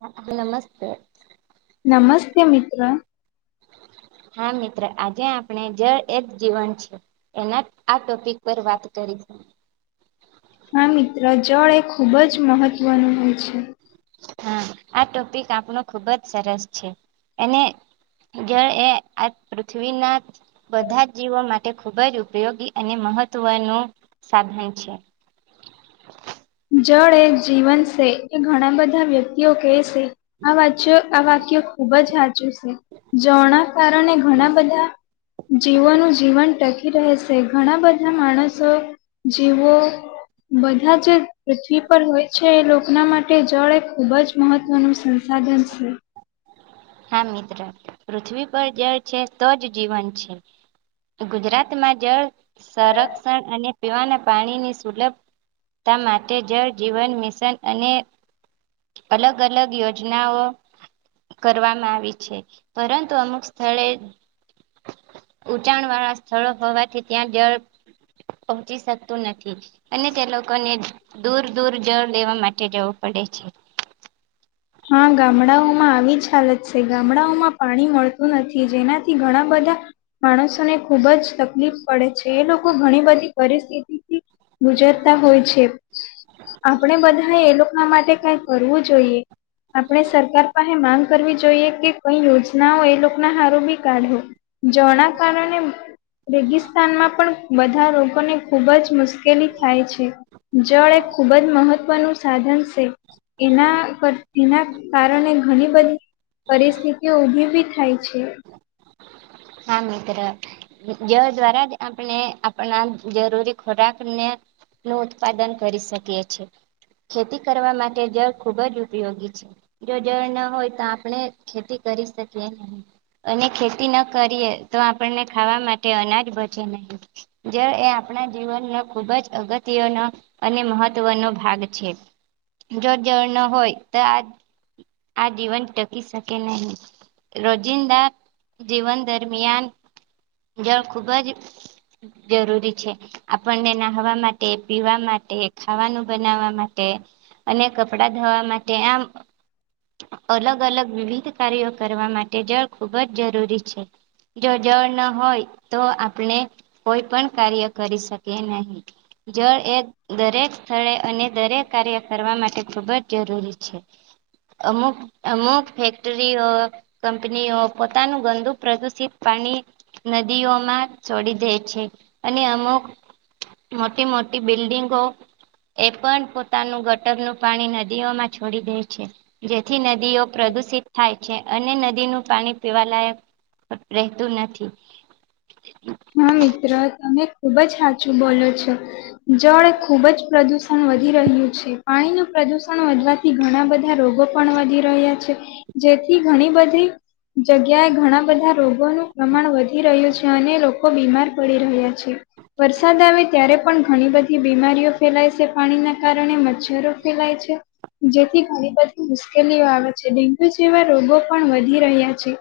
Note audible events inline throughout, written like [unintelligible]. નમસ્તે નમસ્તે મિત્ર હા મિત્ર આજે આપણે જળ એ જ જીવન છે એના આ ટોપિક પર વાત કરીશ હા મિત્ર જળ એ ખૂબ જ મહત્વનું હોય છે હા આ ટોપિક આપણો ખુબ જ સરસ છે એને જડ એ આ પૃથ્વી નાજ બધા જ જીવો માટે ખૂબ જ ઉપયોગી અને મહત્ત્વનું સાધન છે જળ એ જ જીવન છે એ ઘણા બધા વ્યક્તિઓ કે છે આ વાચ્યો આ વાક્ય ખુબ જ હાચું સે જળ ના કારણે ઘણા બધા જીવોનું જીવન ટકી રહે છે ઘણા બધા માણસો જીવો બધા જે પૃથ્વી પર હોય છે એ લોક એના માટે જળ એક ખૂબ જ મહત્વનું સંસાધન છે હા મિત્ર પૃથ્વી પર જળ છે તો જ જીવન છે ગુજરાતમાં જળ સંરક્ષણ અને પીવાના પાણીની સુલભ તા માટે જળ જીવન મિશન અને અલગ અલગ યોજનાઓ કરવામાં આવી છે પરંતુ અમુક સ્થળે ઉચાણ વાળા સ્થ સ્થળો હોવાથી ત્યાં જળ પહોંચી શકતું નથી અને તે લોકોને દૂર દૂર જળ લેવા માટે જવું પડે છે હા ગામડાઓમાં આવી જ હાલત છે ગામડાઓમાં પાણી મળતું નથી જેનાથી ઘણા બધા માણસોને ખુબ જ તકલીફ પડે છે એ લોકો ઘણી બધી પરિસ્થિતિ થી ગુજરતા હોય છે આપણેે બધા ને એ લોકો ના માટે કંઈક કરવું જોઈએ આપણે સરકાર પાસે માંગ કરવી જોઈએ કે, કઈ યોજનાઓ એ લોકો ના હરોપી કાઠું, જણા કારણે રેગિસ્તાનમાં પણ બધા લોકોને ખૂબ જ મુશ્કેલી થાય છે. જળ એ ખૂબ જ મહત્વનું સાધન છે, એના કર એના કારણે ઘણી બધી પરિસ્થિતિઓ ઉભી બી થાય છે. હા, મિત્ર જે દ્વારા જ આપણે આપણા જરૂરી ખોરાક ને નું ઉત્પાદન કરી શકીએ છીએ, ખેતી કરવા માટે જળ ખૂબ જ ઉપયોગી છે. જો જળ ન હોય, તો આપણે ખેતી કરી શકીએ નહી. અને ખેતી ન કરીએ, તો આપણને ખાવા માટે અનાજ બચે નહી. જળ એ આપણા જીવનને ખુબ જ અગત્યનો અને મહત્વનો ભાગ છે, જો જળ ન હોય તો આ આ જીવન ટકી શકે નહી, રોજિંદા જીવન દરમિયાન, જળ ખુબ જ જરૂરી છે, આપણને નાહવા માટે, પીવા માટે, ખાવાનું બનાવવા માટે કે અને કપડા ધોવા માટે આમ અલગ-અલગ વિવિધ કાર્યો કરવા માટે જળ ખૂબ જ જરૂરી છે. જો જળ ન હોય તો, આપણે કોઈ પણ કાર્ય કરી શકે નહી, જળ એ દરેક સ્થળે અને દરેક કાર્ય કરવા માટે ખૂબ જ જરૂરી છે. અમુક-અમુક ફેક્ટરીઓ, કંપનીઓ પોતાનું ગંદુ પ્રદુષિત પાણી નદીઓમાં છોડી દે છે. અને અમુક મોટી-મોટી બિલ્ડિંગો એ પણ પોતાનું ગટરનું પાણી નદીઓમાં છોડી દે છે. જેથી નદીઓ પ્રદુષિત થાય છે અને નદીનું પાણી પીવા લાયક રહેતું નથી. હા, મિત્ર તમે ખુબ જ સાચું બોલો છો. જળ ખુબ જ પ્રદુષણ વધી રહ્યું છે, પાણીનું પ્રદુષણ વધવા ઘણા બધા રોગો પણ વધી રહ્યા છે, જેથી ઘણી બધી જગ્યાએ ઘણા બધા રોગોનું પ્રમાણ વધી રહ્યું છે. અને લોકો બીમાર પડી રહ્યા છે, વરસાદ આવે ત્યારે પણ ઘણી બધી બીમારીઓ ફેલાય છે પાણીના કારણે, મચ્છરો ફેલાય છે. જેથી ઘણી બધી મુશ્કેલીઓ આવે છે, ડેન્ગ્યુ જેવા રોગો પણ વધી રહ્યા છે.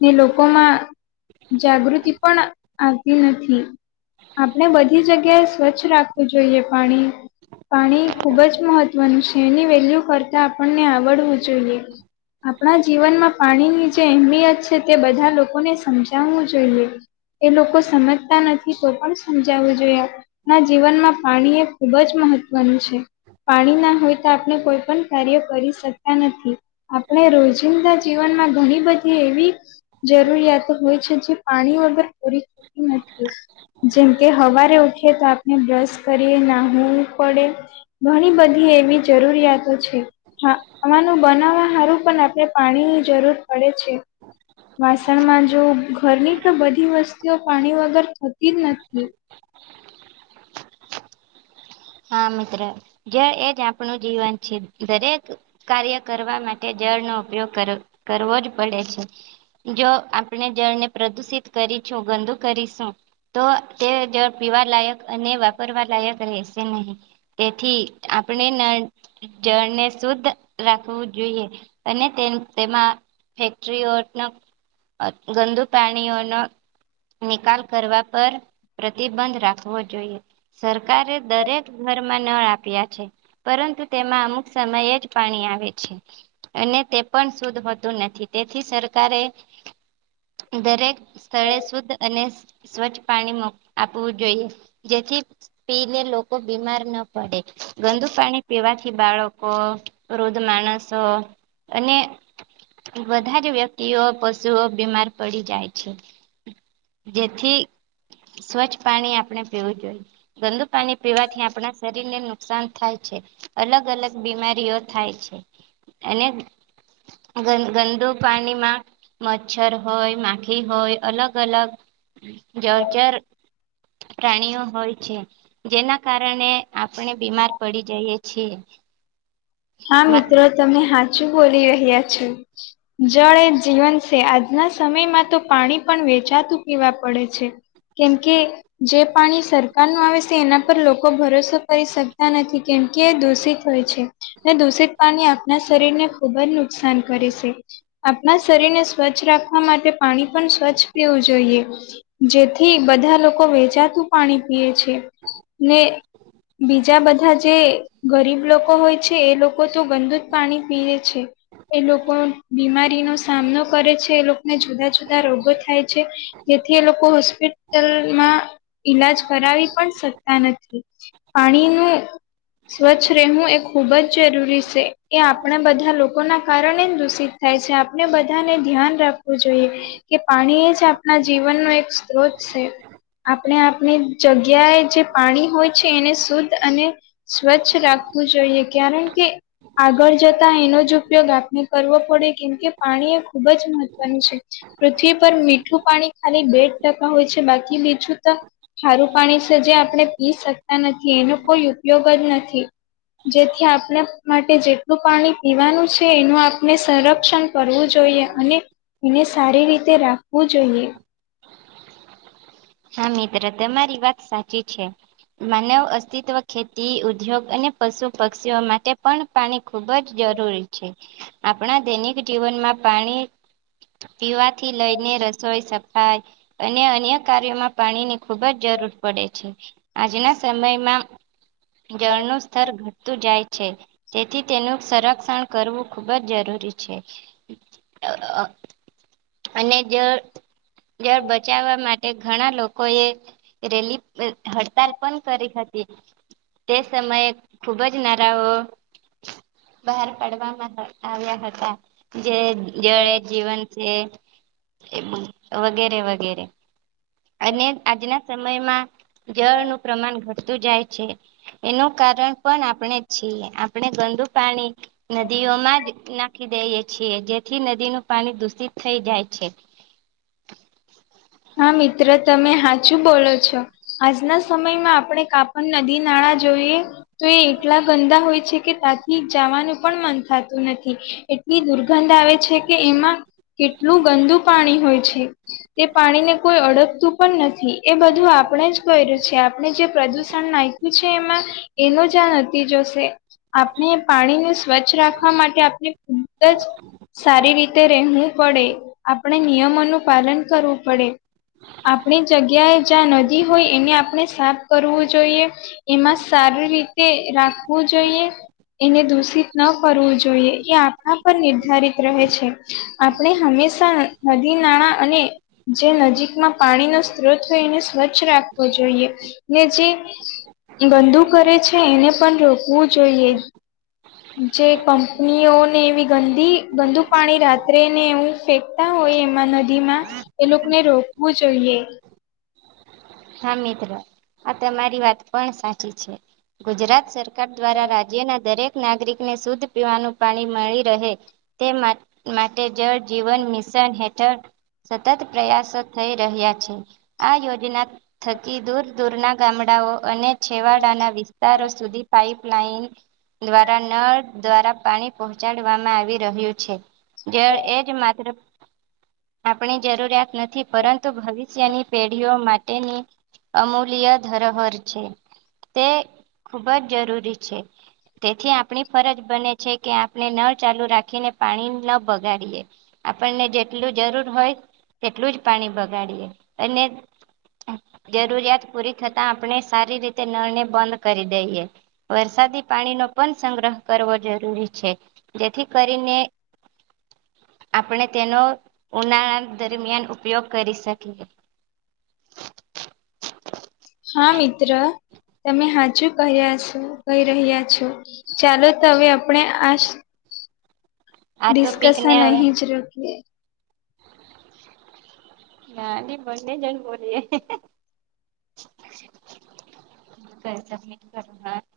ને લોકોમાં જાગૃતિ પણ આવતી નથી. આપણે બધી જગ્યાએ સ્વચ્છ રાખવું જોઈએ, પાણી પાણી ખુબ જ મહત્વનું છે, એની વેલ્યુ કરતા આપણને આવડવું જોઈએ. આપણા જીવનમાં પાણીની જે અહેમિયત છે, તે બધા લોકોને સમજાવવું જોઈએ. એ લોકો સમજતા નથી, તો પણ સમજાવવું જોઈએ, આપ ના જીવનમાં પાણી એ ખૂબ જ મહત્વનું છે. પાણી ના હોય તો આપણે કોઈ પણ કાર્ય કરી શકતા નથી. આપણે રોજિંદા જીવનમાં ઘણી બધી એવી જરૂરિયાતો હોય છે, જે પાણી વગર પૂરી થતી નથી. જેમ કે, હવારે ઉઠીએ તો આપણે બ્રશ કરીએ, નાહવું પડે. ઘણી બધી એવી જરૂરિયાતો છે. હા, ખાવાનું બનાવવા હારું પણ આપણે પાણીની જરૂર પડે છે. વાસણમાં જો ઘરની તો બધી વસ્તુઓ પાણી વગર થતી જ નથી. હા મિત્ર જળ એજ આપણું જીવન છે દરેક કાર્ય કરવા માટે જળનો ઉપયોગ કરવો કરવો જ પડે છે. જો આપણે જળને પ્રદુષિત કરીશું ગંદુ કરીશું તો તે જ પીવા લાયક અને વાપરવા લાયક રહે. હમ તેથી આપણે નળ જળને શુદ્ધ રાખવું જોઈએ અને તે તેમાં ફેક્ટરીઓનો ગંદુ પાણીઓનો નિકાલ કરવા પર પ્રતિબંધ રાખવો જોઈએ સરકારે દરેક ઘરમાં નળ આપ્યા છે. પરંતુ તેમાં અમુક સમય જ પાણી આવે છે. અને તે પણ શુદ્ધ હોતું નથી. તેથી સરકારે દરેક સ્થળે શુદ્ધ અને સ્વચ્છ પાણીમાં આપવું જોઈએ જેથી પીને લોક કો બીમાર ન પડે ગંદુ પાણી પીવાથી બાળકો વૃદ્ધ માણસો, અને બધા જ વ્યક્તિઓ પશુઓ બીમાર પડી જાય છે. જેથી સ્વચ્છ પાણી આપણે પીવું જોઈએ. ગંદુ પાણી પીવાથી આપણા શર રીર ને નુકસાન થાય છે. અલગ અલગ બીમારીઓ થાય છે. અને [unintelligible] પાણી માં મચ્છર હોય, માખી હોય, અલગ અલગ જળચર પ્રાણીઓ હોય છે. જેના કારણે આપણે બીમાર પડી જઈએ છીએ. હા મિત્ર તમે હાચું બોલી રહ્યા છો. જળ એ જીવન છે. આજના સમયમાં તો પાણી પણ વેચાતું પીવા પડે છે. કેમકે જે પાણી સરકાર નો આવે સે. એના પર લોકો ભરોસો કરી શકતા નથી. કેમ કે એ દૂષિત હોય છે. ને દૂષિત પાણી આપણા શરીરને ખૂબ જ નું નુકસાન કરે છે. આપણા શરીર ને સ્વચ્છ રાખવા માટે પાણી પણ સ્વચ્છ પીવું જોઈએ. જેથી બધા લોકો વેચાતું પાણી પીએ છે. ને બીજા બધા જે ગરીબ લોકો હોય છે તો એ લોકો તો ગંદુ જ પાણી પીવે છે. એ લોકો બીમારીનો સામનો કરે છે. એ લોકને જુદા જુદા રોગો થાય છે. તેથી એ લોકો હોસ્પિટલમાં ઈલાજ કરાવી પણ શકતા નથી. પાણી નું સ્વચ્છ રહેવું એક ખૂબ જ જરૂરી છે. એ આપણે બધા લોકો ના કારણે દૂષિત થાય છે. આપણે બધાને ધ્યાન રાખવું જોઈએ. કે પાણી એ જ આપણા જીવનનો એક સ્ત્રોત છે. આપણે આપણે જગ્યાએ જે પાણી હોય છે. એને શુદ્ધ અને સ્વચ્છ રાખવું જોઈએ. કારણ કે આગળ જતા એનો જ ઉપયોગ આપણે કરવો પડે કેમ કે પાણી એ ખુબ જ મહત્વનું છે. પૃથ્વી પર મીઠું પાણી ખાલી બે જ ટકા હોય છે. બાકી બીજું તો ખારું પાણી છે. જે આપણે પી શકતા નથી, એનો કોઈ ઉપયોગ જ નથી. જેથ થી આપણા માટે જેટલું પાણી પીવાનું છે. એનું આપણે સંરક્ષણ કરવું જોઈએ. અને એને સારી રીતે રાખવું જોઈએ. હા, મિત્ર તમારી વાત સાચી છે. માનવ અસ્તિત્વ, ખેતી ઉદ્યોગ અને પશુ પક્ષીઓ માટે પણ પાણી ખૂબ જ જરૂરી છે, આપણા દૈનિક જીવનમાં પાણી પીવાથી લઈને રસોઈ, સફાઈ અને અન્ય કાર્યોમાં પાણીની ખુબ જ જરૂર પડે છે, આજના સમયમાં જળનું સ્તર ઘટતું જાય છે. તેથી તેનું સંરક્ષણ કરવું, ખુબ જ જરૂરી છે. અને જળ, જળ બચાવવા માટે ઘણા લોકો એ રેલી, હડતાલ પણ કરી હતી. તે સમયે ખુબ જ નારાઓ બહાર પાડવામાં આવ્યા હતા, જે જળ એ જીવન એ, વગેરે.. વગેરે અને આજના સમયમાં જળનું પ્રમાણ ઘટતું જાય છે. એનું કારણ પણ આપણે છીએ, આપણે ગંદુ પાણી નદીઓમાં જ નાખી દઈએ છીએ, જેથી નદીનું પાણી દૂષિત થઈ જાય છે. હા, મિત્ર તમે હાચું બોલો છો, આજના સમયમાં આપણે કાપ નદી-નાળા જોઈએ તો, એ એટલા ગંદા હોય છે, કે તા થી જવાનું મન થતું નથી, એટલી દુર્ગંધ આવે છે. કે એમાં કેટલું ગંદુ પાણી હોય છે. તે પાણીને કોઈ અડગતું પણ નથી, એ બધું આપણે જ કર્યું છે, આપણે જે પ્રદુષણ નાખ્યું છે એમાં એનો જ આ નતીજો સે. આપણે પાણી ને સ્વચ્છ રાખવા માટે આપણે ખુદ જ સારી રીતે રહેવું પડે, આપણે નિયમોનું પાલન કરવું પડે. આપણી જગ્યાએ જ્યાં નદી હોય એને આપણે સાફ કરવું જોઈએ. એમાં સારી રીતે રાખવું જોઈએ. એને દૂષિત ન કરવું જોઈએ, એ આપણા પર નિર્ધારિત રહે છે. આપણે હંમેશા નદી નાણા અને જે નજીકમાં પાણીનો સ્ત્રોત હોય, એને સ્વચ્છ રાખવો જોઈએ, ને જે ગંદુ કરે છે, એને પણ રોકવું જોઈએ. જે કંપનીઓને એવી ગંદી, ગંદુ પાણી રાત્રે ને એવું ફેક ફેંકતા હોય એમાં નદી માં એ લોકને રોકવું જોઈએ. હા, મિત્રો આ તમારી વાત પણ સાચી છે. ગુજરાત સરકાર દ્વારા રાજ્યના દરેક નાગરિકને શુદ્ધ પીવાનું પાણી મળી રહે. તે મા, માટે જળ જીવન મિશન હેઠળ સતત પ્રયાસો થઈ રહ્યા છે, આ યોજના થકી દૂર-દૂરના ગામડાઓ અને છેવાડાના વિસ્તારો સુધી પાઈપલાઇન દ્વારા, નળ દ્વારા પાણી પહોંચાડવામાં આવી રહ્યું છે. જળ એ જ માત્ર આપણી જરૂરિયાત નથી, પરંતુ ભવિષ્યની પેઢીઓ માટેની અમૂલ્ય ધરોહર છે, તે ખૂબ જ જરૂરી છે. તેથી આપણી ફરજ બને છે કે, આપડે નળ ચાલુ રાખીને પાણી ન બગાડીએ. આપણને જેટલું જરૂર હોય, તેટલું જ પાણી બગાડીએ અને [inaudible] જરૂરિયાત પૂરી થતા આપણે સારી રીતે નળ ને બંધ કરી દઈએ, વરસાદી પાણીનો પણ સંગ્રહ કરવો જરૂરી છે જેથી કરીને આપણે તેનો ઉનાળા દરમિયાન ઉપયોગ કરી શકીએ. [inaudible] હા મિત્ર તમે સાચું ક્યા છો કહી રહ્યા છો ચાલો તો હવે આપણે આ જ આ ટોપિકને ડિસ્કસન અહીં જ રકીએ [inaudible] નાની બંને જણ બોલીએ [inaudible] [unintelligible]